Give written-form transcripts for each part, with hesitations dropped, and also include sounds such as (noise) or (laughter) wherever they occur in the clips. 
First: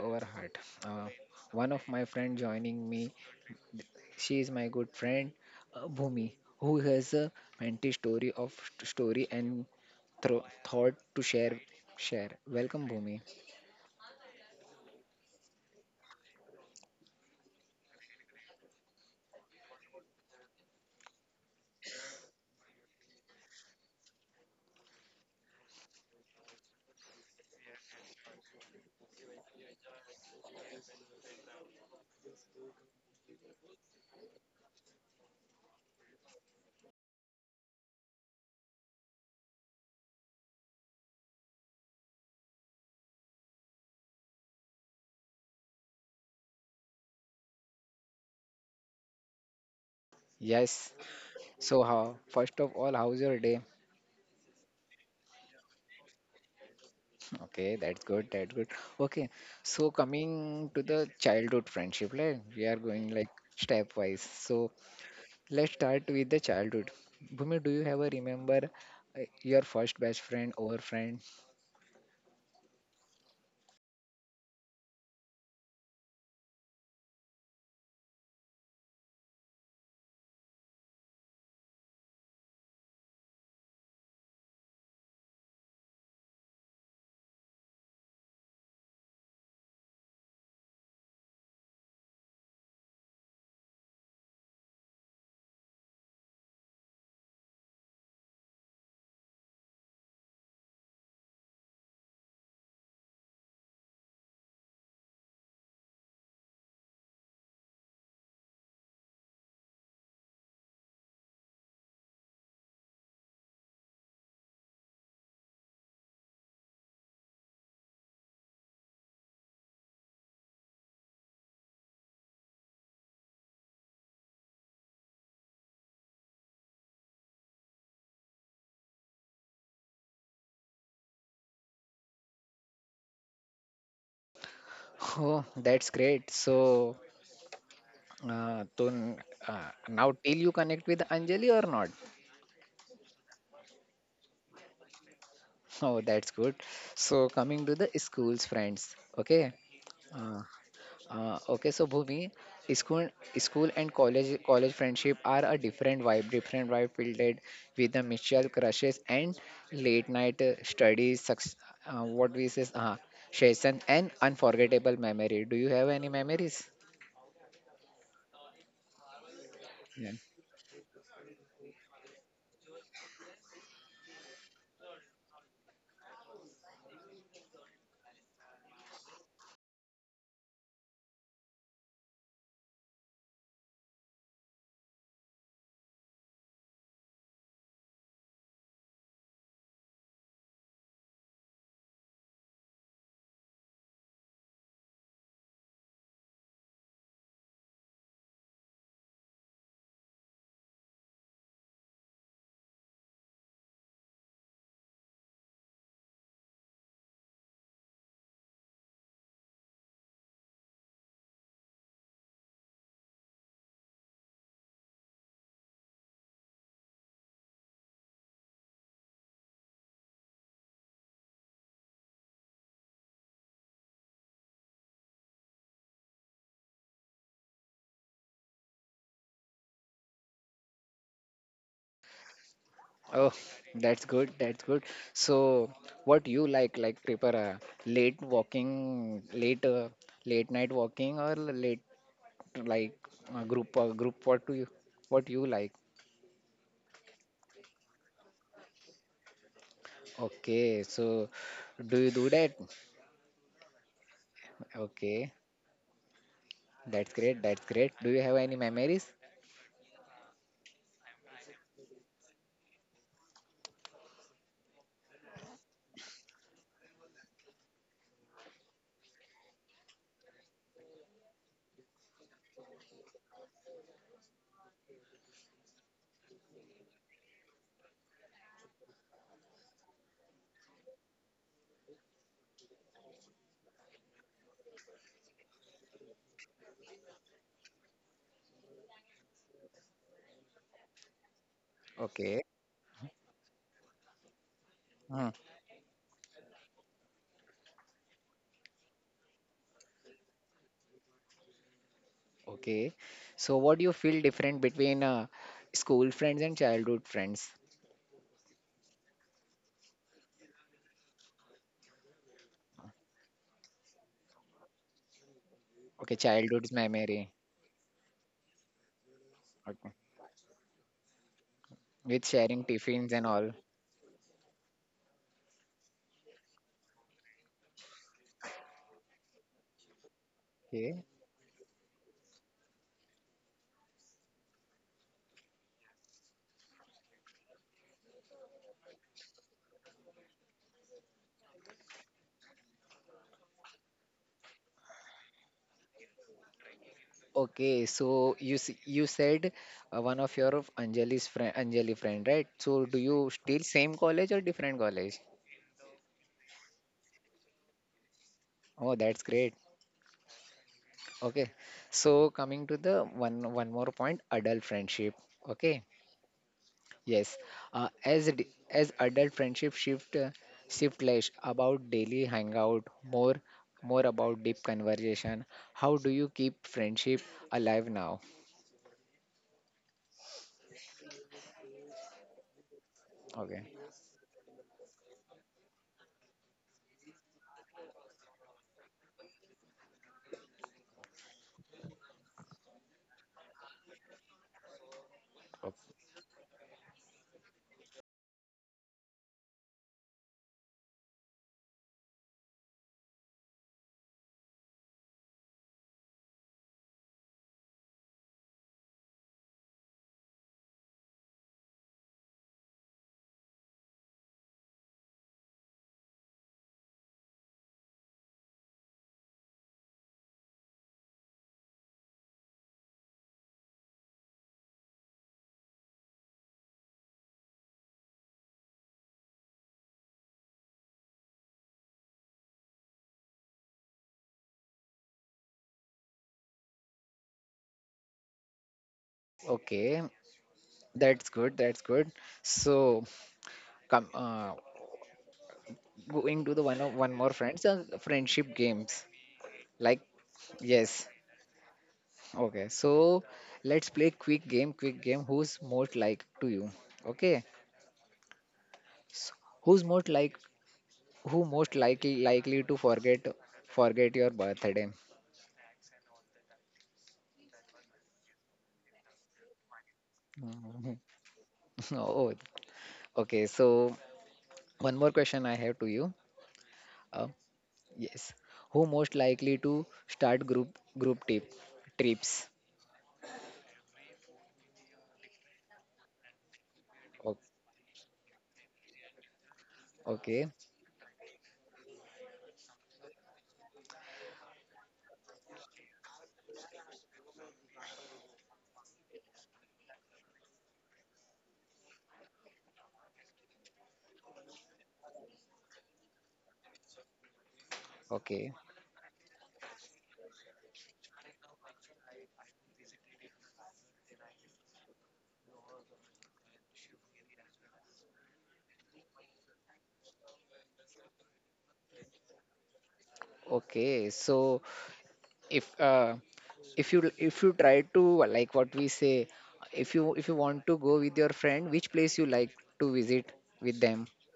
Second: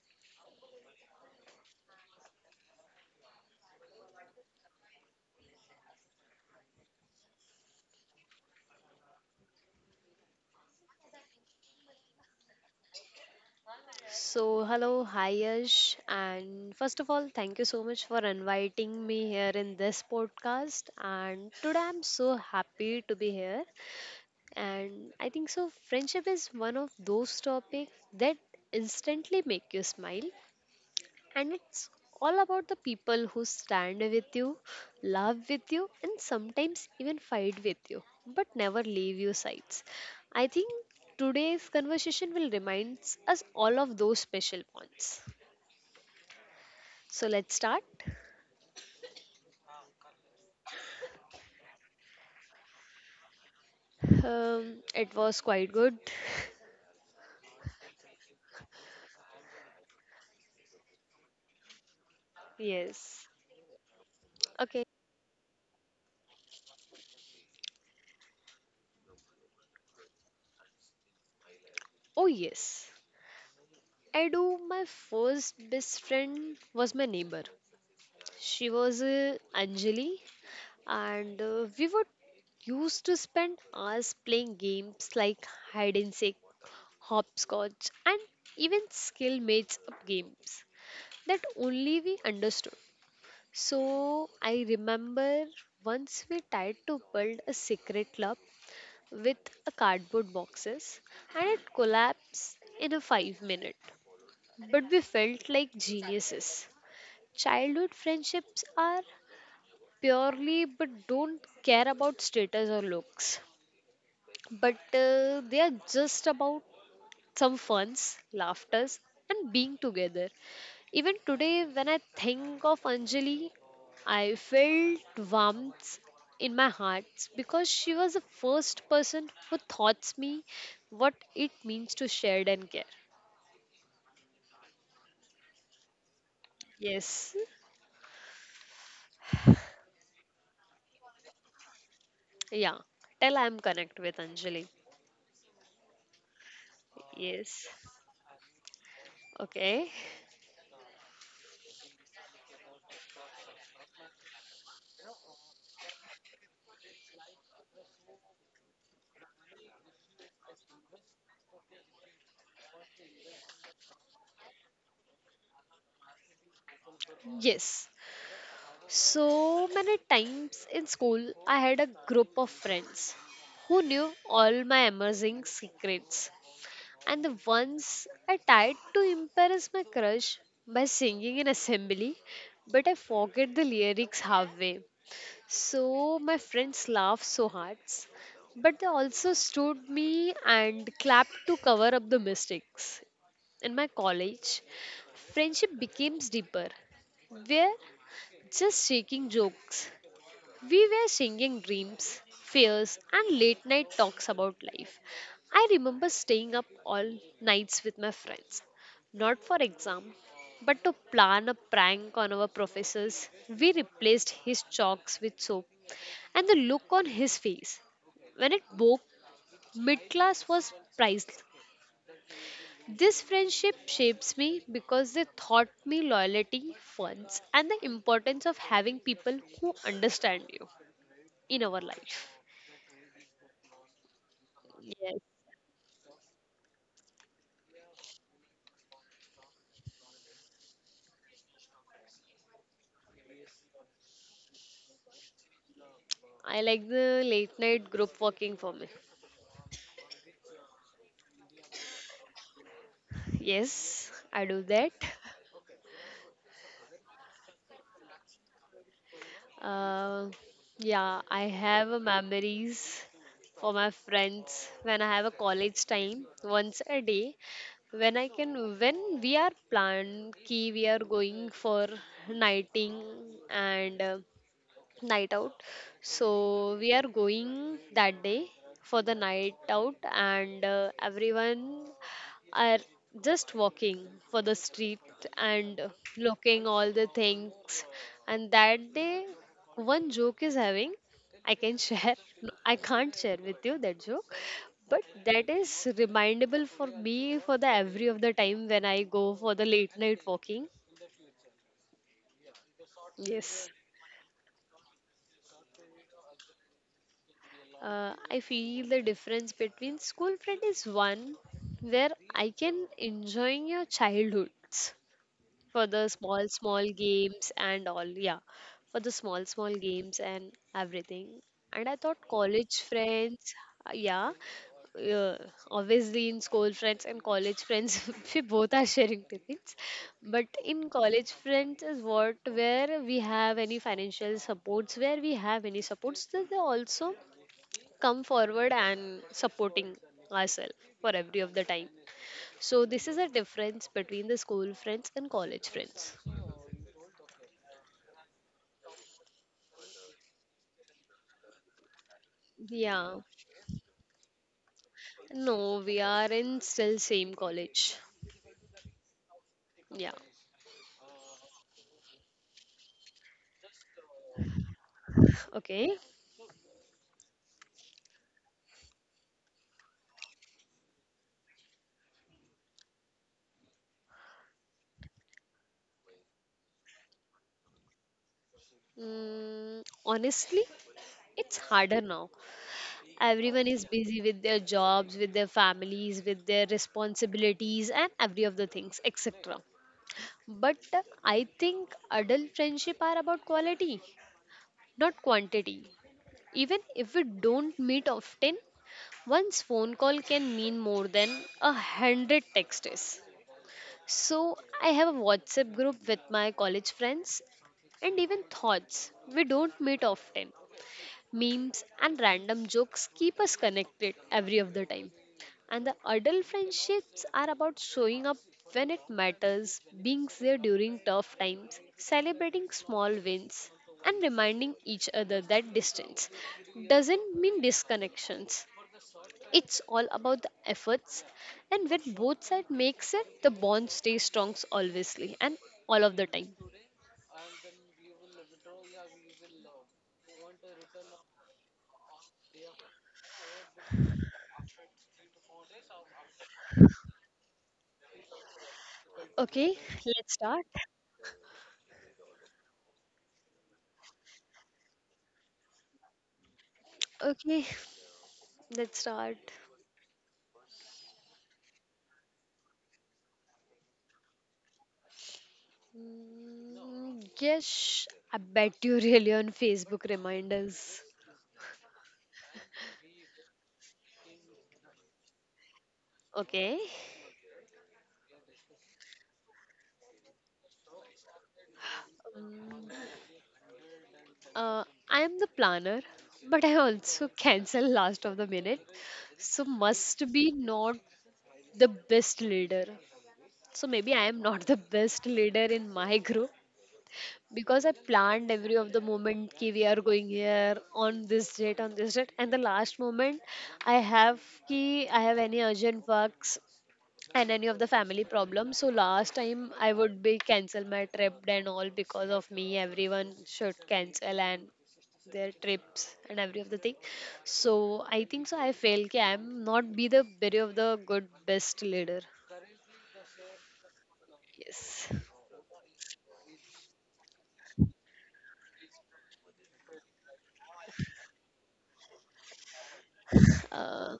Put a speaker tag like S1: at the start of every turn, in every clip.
S1: our heart. Uh, one of my friend joining me, she is my good friend Bhumi who has a mentee story and thought to share. Welcome Bhumi.
S2: So, hello, hi Yash, and first of all, thank you so much for inviting me here in this podcast. And today I'm so happy to be here. And I think so, friendship is one of those topics that instantly make you smile and it's all about the people who stand with you, laugh with you, and sometimes even fight with you, but never leave your sides. I think today's conversation will remind us all of those special points. So let's start.
S1: Yes. So how first of all how's your day?
S2: It was quite good. (laughs)
S1: Okay, that's good. That's good. Okay, so coming to the childhood friendship, like we are going like
S2: Yes.
S1: stepwise. So
S2: Okay.
S1: let's start with the childhood. Bhumi, do you ever remember your first best friend or friend?
S2: Oh, yes. I do. My first best friend was my neighbor. She was Anjali. And we would used to spend hours playing games like hide and seek, hopscotch, and even skill mates up games that only we understood. So I remember once we tried to build a secret club with a cardboard boxes and it collapsed in a 5 minute but we felt like geniuses. Childhood friendships are purely but don't care about status or looks but they are just about some funs laughters and being together. Even today when I think of Anjali, I felt warmth in my heart because she was the first person who taught me what it means to share and care.
S1: (laughs) Oh, that's great. So,
S2: Yes.
S1: Tun, now till you connect with Anjali or not? (laughs)
S2: Yeah, tell I am connect with Anjali.
S1: Oh, that's good. So coming to
S2: Yes.
S1: the school's friends, okay?
S2: Okay.
S1: Uh, okay, so Bhumi, school, school and college friendship are a different vibe filled with the mutual crushes and late night studies, success, uh, what we say, uh, session and unforgettable memory. Do you have any memories?
S2: Yes. So many
S1: Yeah.
S2: times in school, I had a group of friends who knew all my amazing secrets. And the once I tried to impress my crush by singing in assembly, but I forget the lyrics halfway. So my friends laughed so hard, but they also stood me and clapped to cover up the mistakes. In my college, friendship became deeper. We're just shaking jokes, we were singing dreams, fears, and late night talks about life. I remember staying up all nights with my friends, not for exam, but to plan a prank on our professors. We replaced his chalks with soap, and the look on his face when it woke, mid class was priceless. This friendship shapes me because they taught me loyalty, funds, and the importance of having people who understand you in our life.
S1: Oh, that's good. That's good.
S2: Yes,
S1: So, what you like prefer late night walking, or late like group? What you like?
S2: I like the late night group working for me.
S1: Okay, so do you do that?
S2: Yes, I do that.
S1: Okay, that's great. That's great. Do you have any memories?
S2: Uh, yeah, I have a memories for my friends when I have a college time once a day. When we are planned, key we are going for nighting and night out. So we are going that day for the night out, and everyone are just walking for the street and looking all the things. And that day, one joke is having. I can share.
S1: Okay.
S2: No, I can't share with you that joke, but
S1: Hmm.
S2: that is remindable for me for the every of the time when I go for the late night walking.
S1: Okay. So what
S2: Yes.
S1: do you feel different between school friends and childhood friends?
S2: I feel the difference between school friend is one where I can enjoying your childhoods for
S1: Okay,
S2: the small,
S1: childhood's
S2: small
S1: memory.
S2: games and all. Yeah, for the small, small
S1: Okay.
S2: games and everything. And I
S1: With
S2: thought
S1: sharing
S2: college
S1: tiffins and all.
S2: friends, uh, yeah, uh, obviously in school friends and college friends, (laughs) we both are sharing tiffins. But
S1: Okay.
S2: in college friends is what where we have any financial supports, where we have any supports. There's also come forward and supporting ourselves for every of the time. So this is a difference between the school friends and college friends.
S1: Okay, so you said one of your of Anjali's friend, Anjali friend, right? So do you
S2: Yeah.
S1: still same college or different college?
S2: No, we are in still same college.
S1: Oh, that's great.
S2: Yeah.
S1: Okay, so coming to the one more point, adult friendship. Okay,
S2: Okay.
S1: yes, as adult friendship shift less about daily hangout, more more about deep conversation. How do you keep friendship alive now?
S2: Honestly, it's harder now.
S1: Okay,
S2: Everyone is busy with their jobs, with their families, with their responsibilities, and every of the things, etc. But I think adult friendship are about quality, not quantity. Even if we don't meet often, one's phone call can mean more than 100 texts. So I have a WhatsApp group with my college friends and even thoughts. We don't meet often, memes and random jokes keep us connected every of the time, and the adult friendships are about showing up when it matters, being there during tough times, celebrating small wins, and reminding each other that distance doesn't mean disconnections. It's all about the efforts, and when both sides makes it the bond stays strong obviously and all of the time.
S1: okay, that's good. That's good. So come going to the one more friends friendship games
S2: Okay,
S1: like
S2: let's start.
S1: yes. Okay, so let's play quick game. Who's most like to you? Okay,
S2: Okay, let's
S1: so
S2: start.
S1: who's most like who most likely to forget your birthday?
S2: Yes, I bet you really on Facebook
S1: Mhm.
S2: reminders.
S1: (laughs) Oh, okay. So one more question I have to you.
S2: Okay.
S1: Uh, yes, who most likely to start group trips?
S2: Uh, I am the planner, but I
S1: O-
S2: also cancel last of the minute. So must
S1: Okay,
S2: be not the best leader. So maybe I am not the best leader in my group because I planned every of the moment ki we are going here on this date and the last moment I have ki I have any urgent works and any of the family
S1: okay,
S2: problems. So last time I would be cancel my trip and all because of me. Everyone should cancel and their trips and every of the thing. So I think so. I fail. Ki I'm not be the very of the good best leader.
S1: okay. So
S2: Yes.
S1: if uh, if you try to like what we say if you want to go with your friend which place you like to visit with them.
S2: Uh,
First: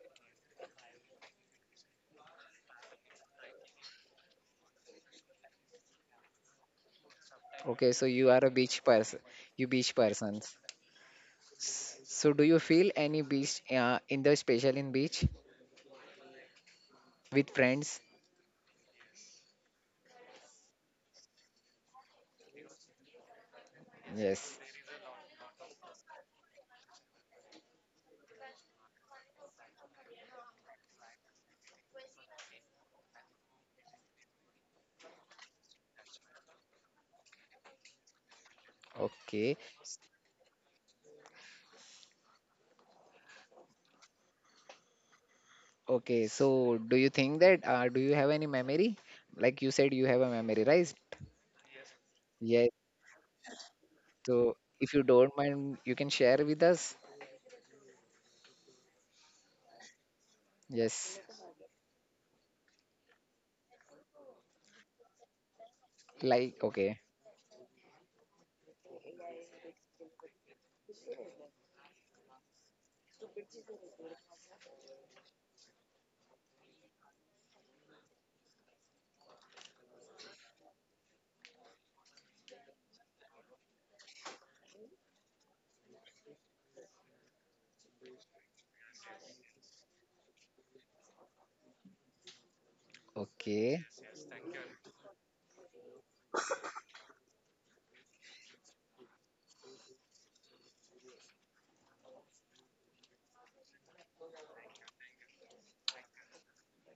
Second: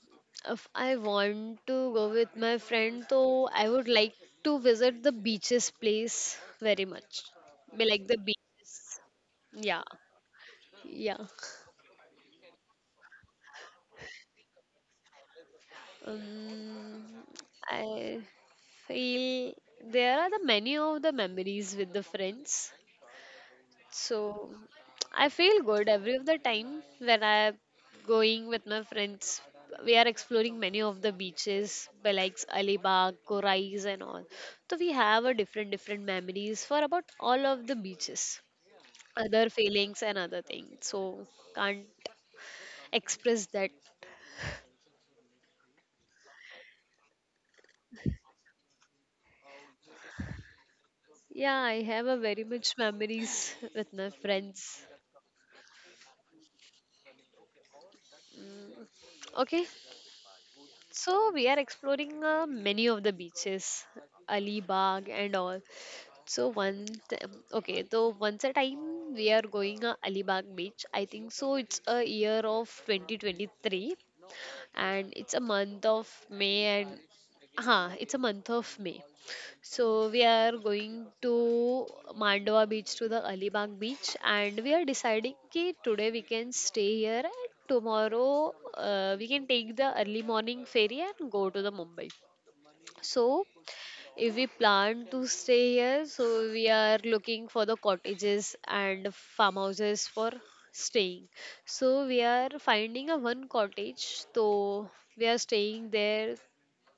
S2: if I want to go with my friend, so I would like to visit the beaches place very much. Be
S1: Okay, so
S2: like the
S1: you
S2: beach.
S1: are a beach person. You
S2: Yeah.
S1: beach persons.
S2: Yeah.
S1: So do you feel any beach in the special in beach
S2: Um,
S1: with friends?
S2: I feel there are the many of the memories with the friends. So
S1: Yes.
S2: I feel good every of the time when I going with my friends. We are exploring many of the beaches, by like Alibag, Korais, and all. So we have a different different memories for about all of the beaches, other
S1: Okay,
S2: feelings and other things. So can't express that.
S1: okay, so do you think that do you have any memory like you said you have a memory right?
S2: Yeah, I have a very
S1: Yes,
S2: much memories (laughs) with my
S1: so
S2: friends.
S1: if you don't mind you can share with us.
S2: Okay, so
S1: Yes,
S2: we are exploring many of the beaches, Alibag and all. So one,
S1: okay.
S2: okay, so once a time we are going Alibag beach. I think so. It's a year of 2023 and it's a month of May and it's a month of May. So we are going to Mandwa beach to the Alibag beach and we are deciding ki today we can stay here and tomorrow we can take the early morning ferry and go to the Mumbai. So
S1: Okay.
S2: if we plan to stay here, so we are looking for the cottages and farmhouses for staying. So we are finding a one cottage. So we are staying there.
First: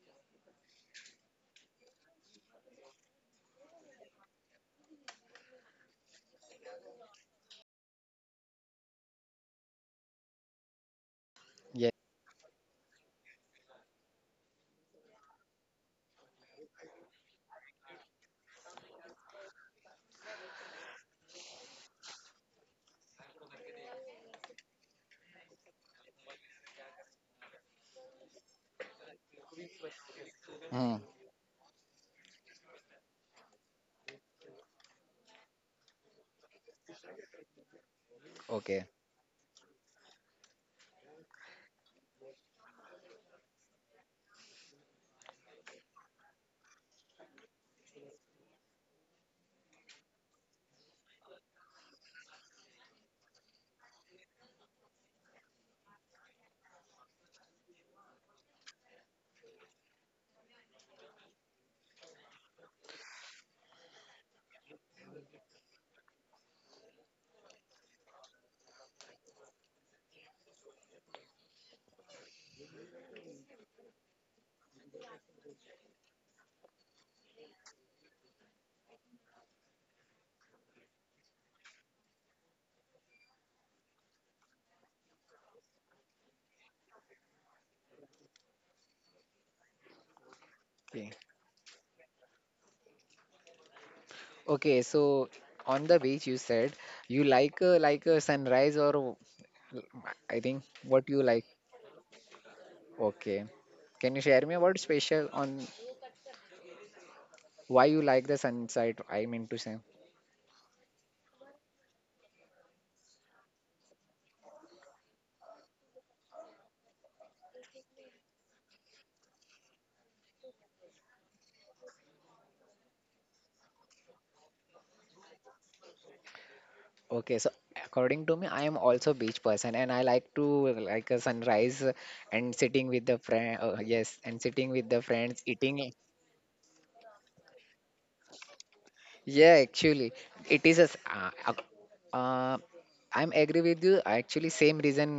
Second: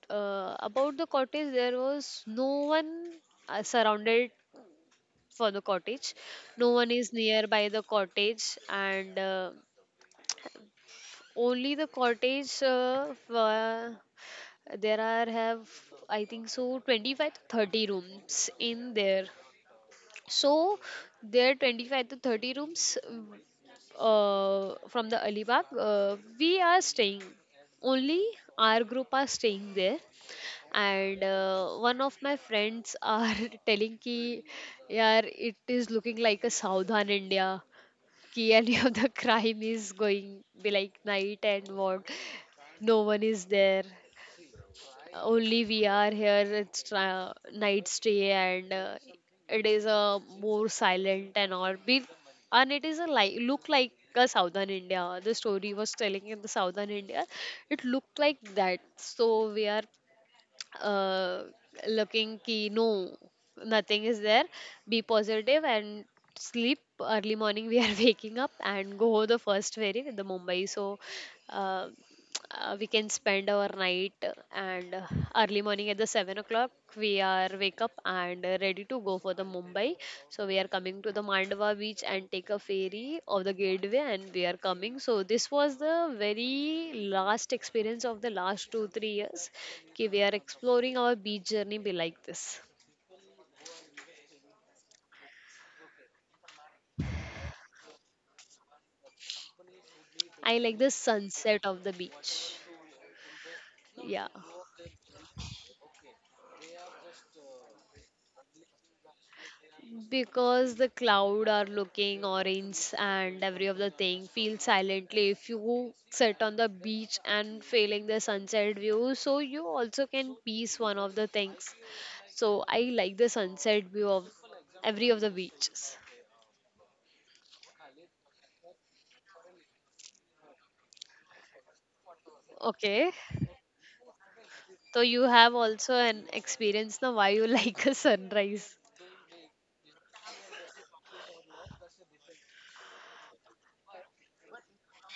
S2: About the cottage, there was no one surrounded for the cottage. No one is nearby the cottage, and only the
S1: Yeah.
S2: cottage. For, there are have I think so 25 to 30 rooms in there. So there are 25 to 30 rooms from the Alibag. We are staying. Only our group are staying there.
S1: Hmm.
S2: And one of my friends are (laughs) telling ki, yaar, it is looking like a Southern India. Ki (laughs) any
S1: Okay.
S2: of the crime is going be like night and what, no one is there, only we are here. It's night stay, and it is a more silent and all be, and it is a like look like a Southern India. The story was telling in the Southern India, it looked like that. So we are uh, looking ki no nothing is there, be positive and sleep. Early morning we are (laughs) waking up and go the first ferry with the Mumbai. So Uh, we can spend our night and early morning at the 7 o'clock we are wake up and ready to go for the Mumbai. So we are coming to the Mandava beach and take a ferry of the gateway, and we are coming. So this was the very last experience of the last 2 3 years. Okay, we are exploring our
S1: Okay.
S2: beach journey be like this.
S1: Okay. So on the beach, you said you like like a sunrise or I
S2: I
S1: think
S2: like the
S1: what you like.
S2: sunset of the beach.
S1: Okay. Can
S2: Yeah.
S1: you share me about special on why you like the sunset? I mean to say.
S2: Because the cloud are looking orange and every of the thing feels silently. If you sit on the beach and feeling the sunset view, so you also can piece one of the things. So I like the sunset view of every of the beaches.
S1: Okay. So according to me, I am also beach person and I like to like a sunrise and sitting with
S2: Okay.
S1: the friend. Yes, and sitting with the
S2: So you
S1: friends,
S2: have
S1: eating.
S2: also an experience now why you (laughs) like a sunrise.
S1: Yeah, actually, it is a. s- ac- uh, I'm agree with you. Actually, same reason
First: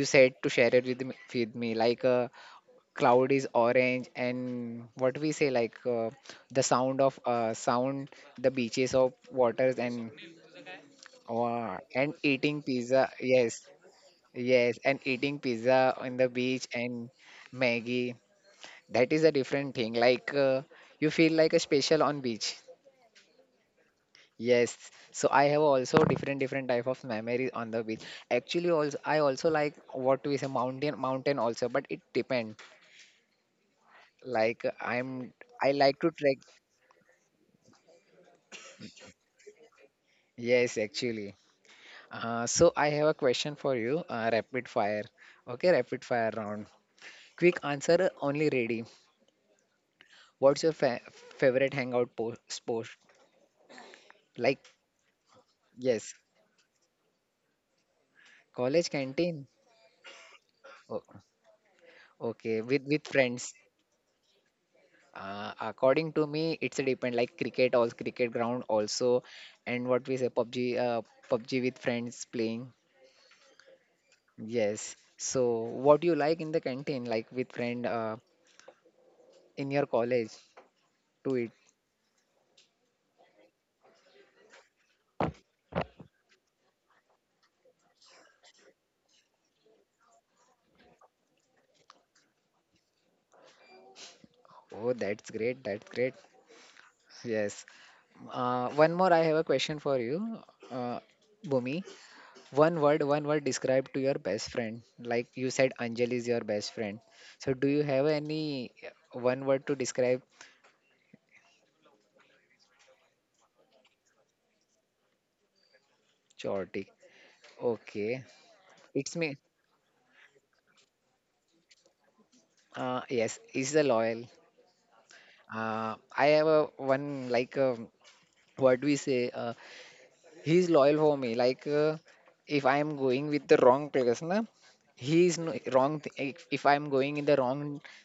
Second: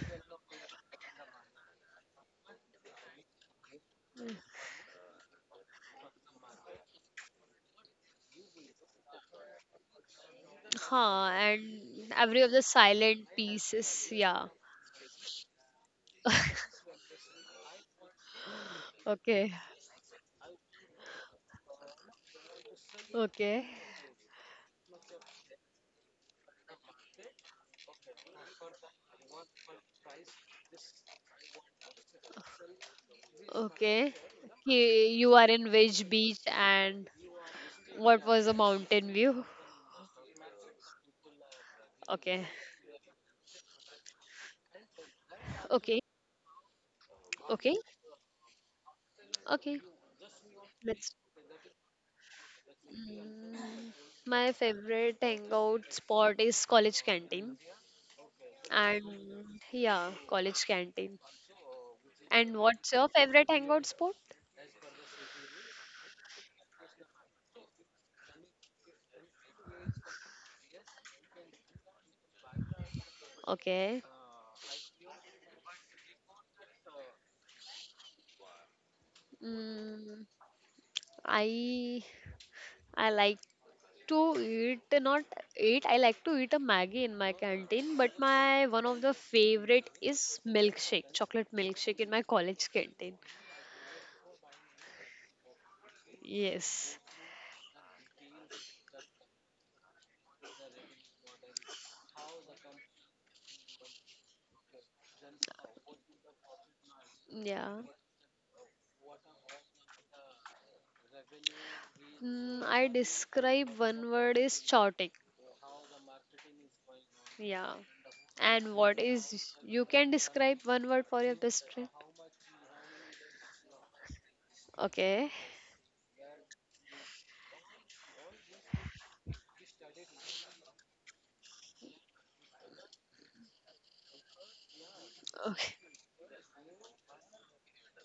S1: you said to share it with me, with me. Like, cloud is orange, and what we say, like the sound of sound, the beaches of waters,
S2: Huh,
S1: and
S2: and every of
S1: eating
S2: the
S1: pizza.
S2: silent
S1: Yes,
S2: pieces, yeah.
S1: yes, and eating pizza on the beach
S2: (laughs)
S1: and Maggie. That is a
S2: Okay.
S1: different thing. Like, you feel like a special on beach.
S2: Okay.
S1: Yes, so I have also different type of memories on the beach. Actually, also I also like what we say mountain also, but it depend.
S2: Okay.
S1: Like
S2: Ki-
S1: I'm
S2: You are in
S1: I like
S2: which
S1: to trek.
S2: beach and what was the mountain view?
S1: Yes, actually.
S2: Okay.
S1: So I have a question for you. Rapid fire. Okay,
S2: Okay.
S1: rapid fire round. Quick
S2: Okay.
S1: answer only ready.
S2: Okay.
S1: What's your fa
S2: Let's.
S1: favorite hangout po spot?
S2: Mm, My
S1: Like
S2: favorite hangout
S1: yes,
S2: spot is college canteen.
S1: college canteen.
S2: And yeah, college
S1: Oh,
S2: canteen. And
S1: okay,
S2: what's
S1: with
S2: your favorite
S1: friends.
S2: hangout spot?
S1: According to me, it's a depend like cricket also cricket ground also, and what we say PUBG, PUBG with friends playing.
S2: Okay.
S1: Yes. So what do you like in the canteen, like with friend, in your
S2: Mm,
S1: college to eat?
S2: I I like to eat not eat, I like to eat a maggie in my canteen, but my one of the favorite is milkshake chocolate milkshake in my college canteen.
S1: Oh, that's great. That's great.
S2: Yes.
S1: Yes. One more. I have a question for you, uh, Bhumi. One word describe to your best friend. Like you said, Anjali is your best friend. So do
S2: Yeah.
S1: you have any one word to describe?
S2: I describe one word is chaotic.
S1: Chaotic?
S2: Yeah,
S1: Okay.
S2: and what
S1: It's me.
S2: is you can describe one word for your best friend?
S1: Yes, he's the loyal.
S2: Okay.
S1: I have a one like what we say. He's loyal for me. Like if I am going with the wrong person, na, he is
S2: (laughs)
S1: no
S2: Okay.
S1: wrong. If I am going in the wrong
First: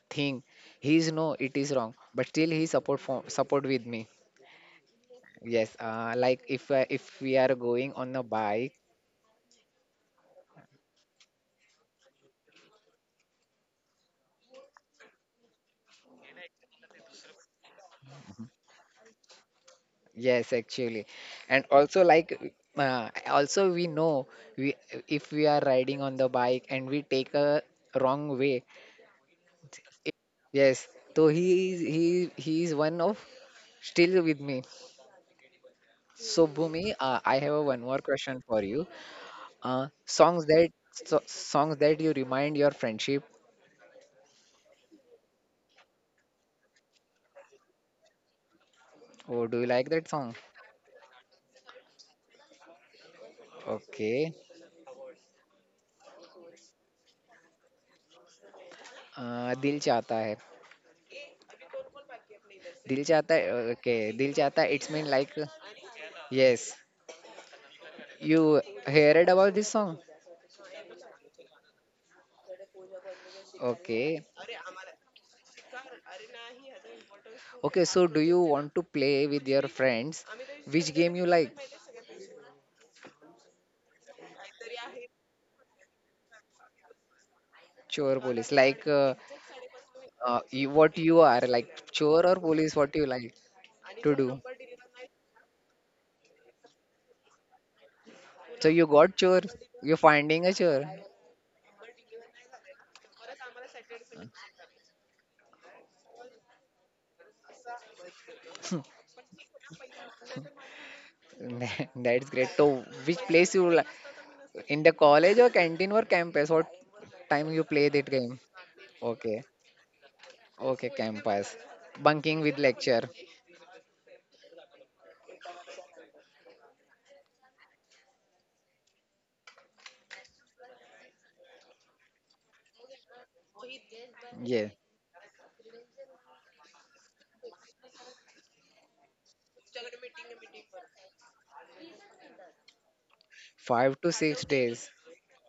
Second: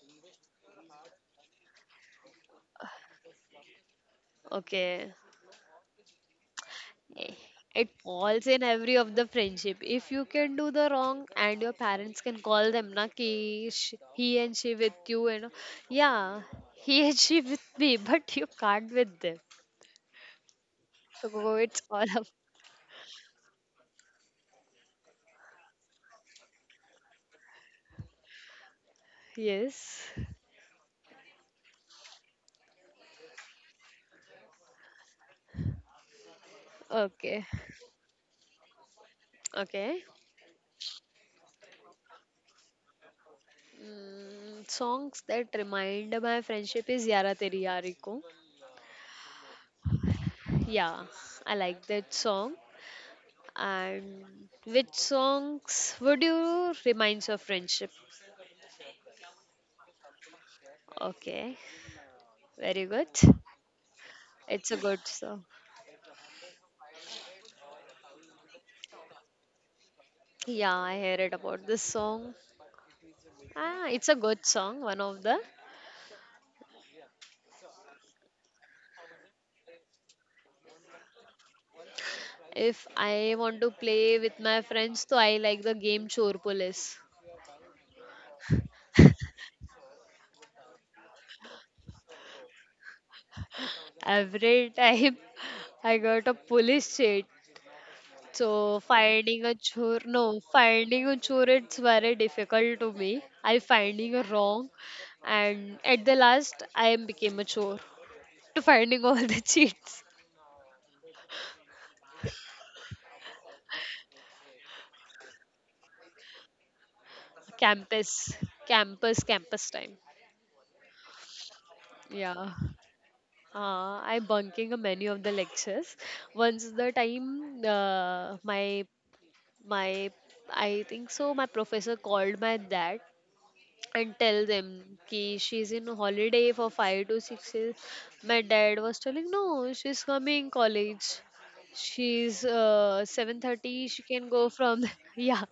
S1: thing, he is no. It is wrong. But still, he support for support with me.
S2: Okay.
S1: Yes. Like if we are
S2: It
S1: going on a
S2: falls in
S1: bike.
S2: every of the friendship if you can do the wrong and your parents can call them na ki he and she with you you know Yeah, he (laughs) and she with me, but you can't with them.
S1: Yes, actually.
S2: So
S1: And
S2: it's all
S1: also
S2: up.
S1: like also we know we if we are riding on the bike and we take a wrong way.
S2: Yes.
S1: Yes. So he is one of still with me. So Bhumi, I
S2: Okay.
S1: have a one more question for you.
S2: Okay.
S1: Songs that so, songs that you remind your friendship.
S2: Songs that remind my friendship is yara teri yari ko.
S1: Oh, do you like that song?
S2: Yeah, I like that song. And
S1: Okay.
S2: which songs would you remind your friendship?
S1: दिल चाहता है.
S2: Okay. Very
S1: दिल
S2: good.
S1: चाहता है, okay. दिल चाहता
S2: It's a
S1: है, it's
S2: good
S1: mean like
S2: song.
S1: yes, you heard about this song.
S2: Yeah, I heard it about this song. Ah, it's a
S1: Okay.
S2: good song, one of the.
S1: Okay, so do you want to play with your friends? Which game you like?
S2: If I want to play with my friends, so I like the game Chor Police.
S1: Chore police. Like you, what you are like chore or police what you like to do.
S2: Every time (laughs) I got a police cheat.
S1: So
S2: So
S1: you got
S2: finding
S1: chore.
S2: a chore,
S1: You're
S2: no,
S1: finding a chore.
S2: finding a chore, it's very difficult to me. I finding a wrong, and at the last, I became a chore (laughs) to
S1: (laughs)
S2: finding all the (laughs) cheats.
S1: That's great. So which place you like in the college or canteen or campus? What time you play that
S2: Campus,
S1: game?
S2: campus,
S1: Okay.
S2: campus time.
S1: Okay, campus. Bunking
S2: Yeah.
S1: with lecture.
S2: I bunking a menu of the lectures. Once the time my I think so my professor called my dad and tell them
S1: Yeah.
S2: ki she's in holiday for 5 to 6 days. My dad was telling no, she's coming college, she's 7:30 she
S1: Five to
S2: can go
S1: six
S2: from the,
S1: days.
S2: (laughs) yeah,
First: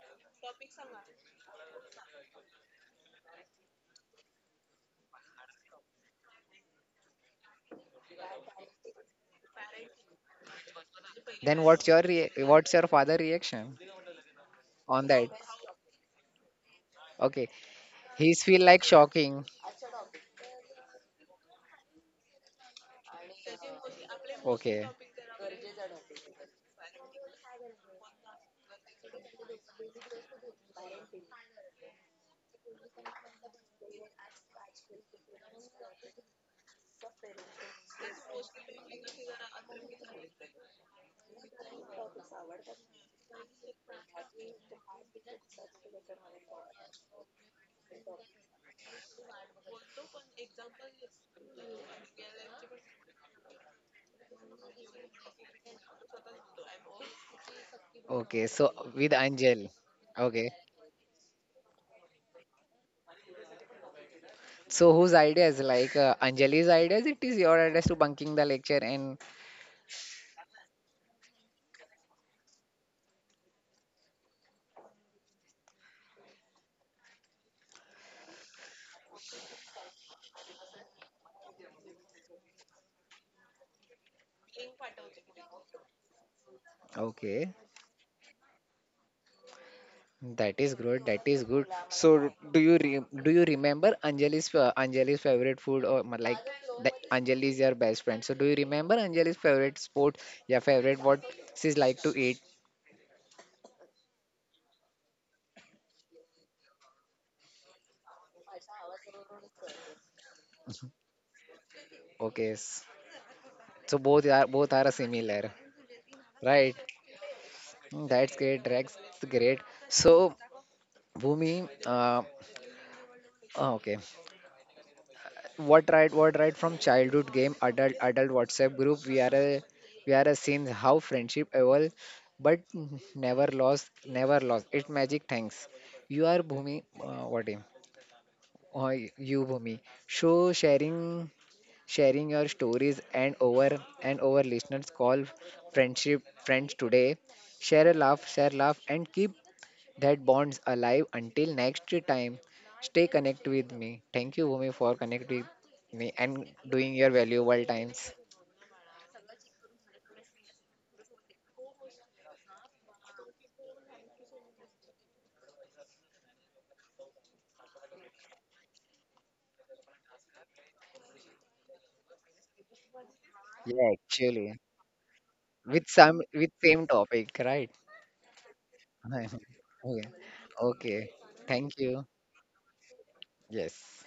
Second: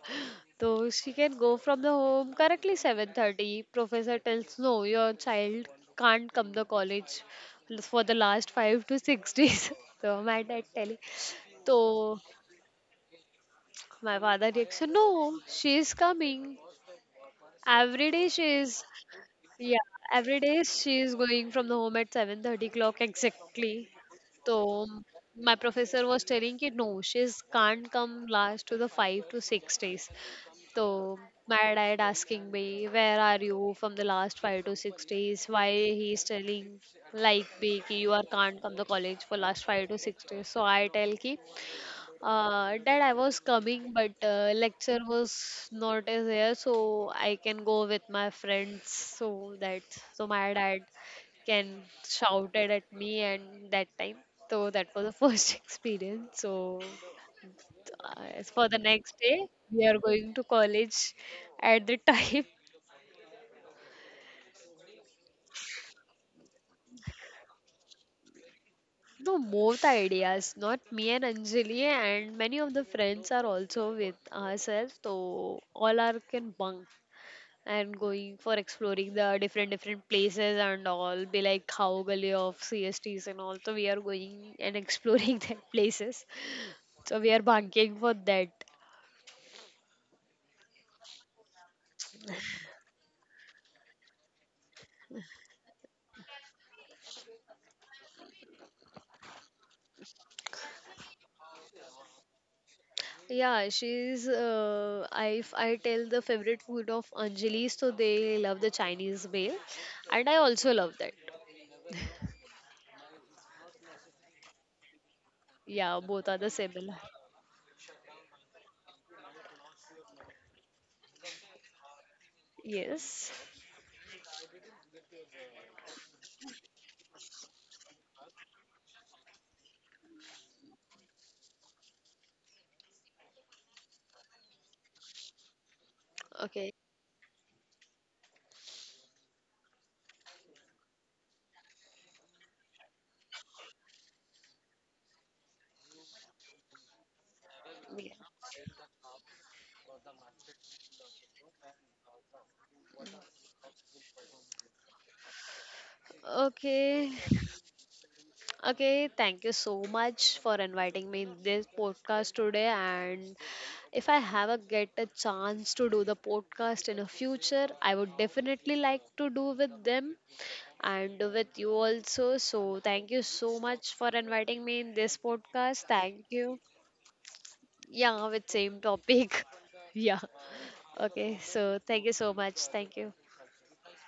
S2: so she can go from the home correctly 7:30. Professor tells no, your child can't come the college for the last 5 to 6 days. (laughs) So my dad telling,
S1: Then what's your
S2: so
S1: what's your father reaction
S2: my father reaction,
S1: on that?
S2: no, she is coming.
S1: Okay,
S2: Every day
S1: he's
S2: she
S1: feel
S2: is,
S1: like shocking.
S2: yeah, every day she is going from the home at 7:30 clock exactly.
S1: Okay,
S2: So my professor was telling ki no, she's can't come last to the 5 to 6 days. So my dad asking me, where are you from the last 5 to 6 days? Why he's telling like me ki you are can't come the college for last 5 to 6 days. So I tell ki Dad, I was coming, but lecture was not as here, so I can go with my friends. So that, so my dad can shouted at me and that time. So that was the first (laughs) experience. So
S1: okay.
S2: as for
S1: So
S2: the
S1: with
S2: next day,
S1: Anjal,
S2: we are going to
S1: okay.
S2: college at the time. (laughs)
S1: So whose ideas like Anjali's ideas? It is your ideas to bunking the lecture and
S2: No, both ideas, not me and Anjali, and many of the friends are also with ourselves, so all are can bunk and going for exploring the different different places and all be like how gully of CSTs and all. So we are going and exploring (laughs) that places. So we are
S1: okay.
S2: banking for that.
S1: That is good. That is good. So, do you re do you remember Anjali's Anjali's favorite food or like the Anjali is your best friend? So, do you remember Anjali's favorite sport? Yeah, favorite what she's like to eat?
S2: Yeah, she's I if I tell the favorite food of Anjali, so they love the Chinese meal, and I also love that.
S1: Okay, so both are similar,
S2: Yeah, both are the
S1: right?
S2: similar.
S1: Mm, that's great. That's great. So, Bhumi, uh,
S2: Yes.
S1: oh, okay. What right? What right? From childhood game, adult WhatsApp group. We are a seen how friendship evolve, but never lost. It magic. Thanks. You are
S2: Okay.
S1: Bhumi. What name? Uh, you Bhumi. So sharing your stories and over listeners call friends today
S2: Yeah.
S1: share laugh and keep that bonds alive until next time. Stay connect with me. Thank you, Bhumi, for connecting with me and doing
S2: Okay.
S1: your valuable times.
S2: Okay, thank you so much for inviting me in this podcast today. And if I have a get a chance to do the podcast in the future, I would definitely like to do with them and with you also. So thank you so
S1: Yeah,
S2: much for
S1: actually,
S2: inviting me in this podcast. Thank
S1: with
S2: you.
S1: same topic, right?
S2: Yeah, with same topic.
S1: (laughs)
S2: (laughs)
S1: okay,
S2: Yeah.
S1: okay.
S2: Okay.
S1: Thank
S2: So
S1: you.
S2: thank you so much. Thank you.
S1: Yes.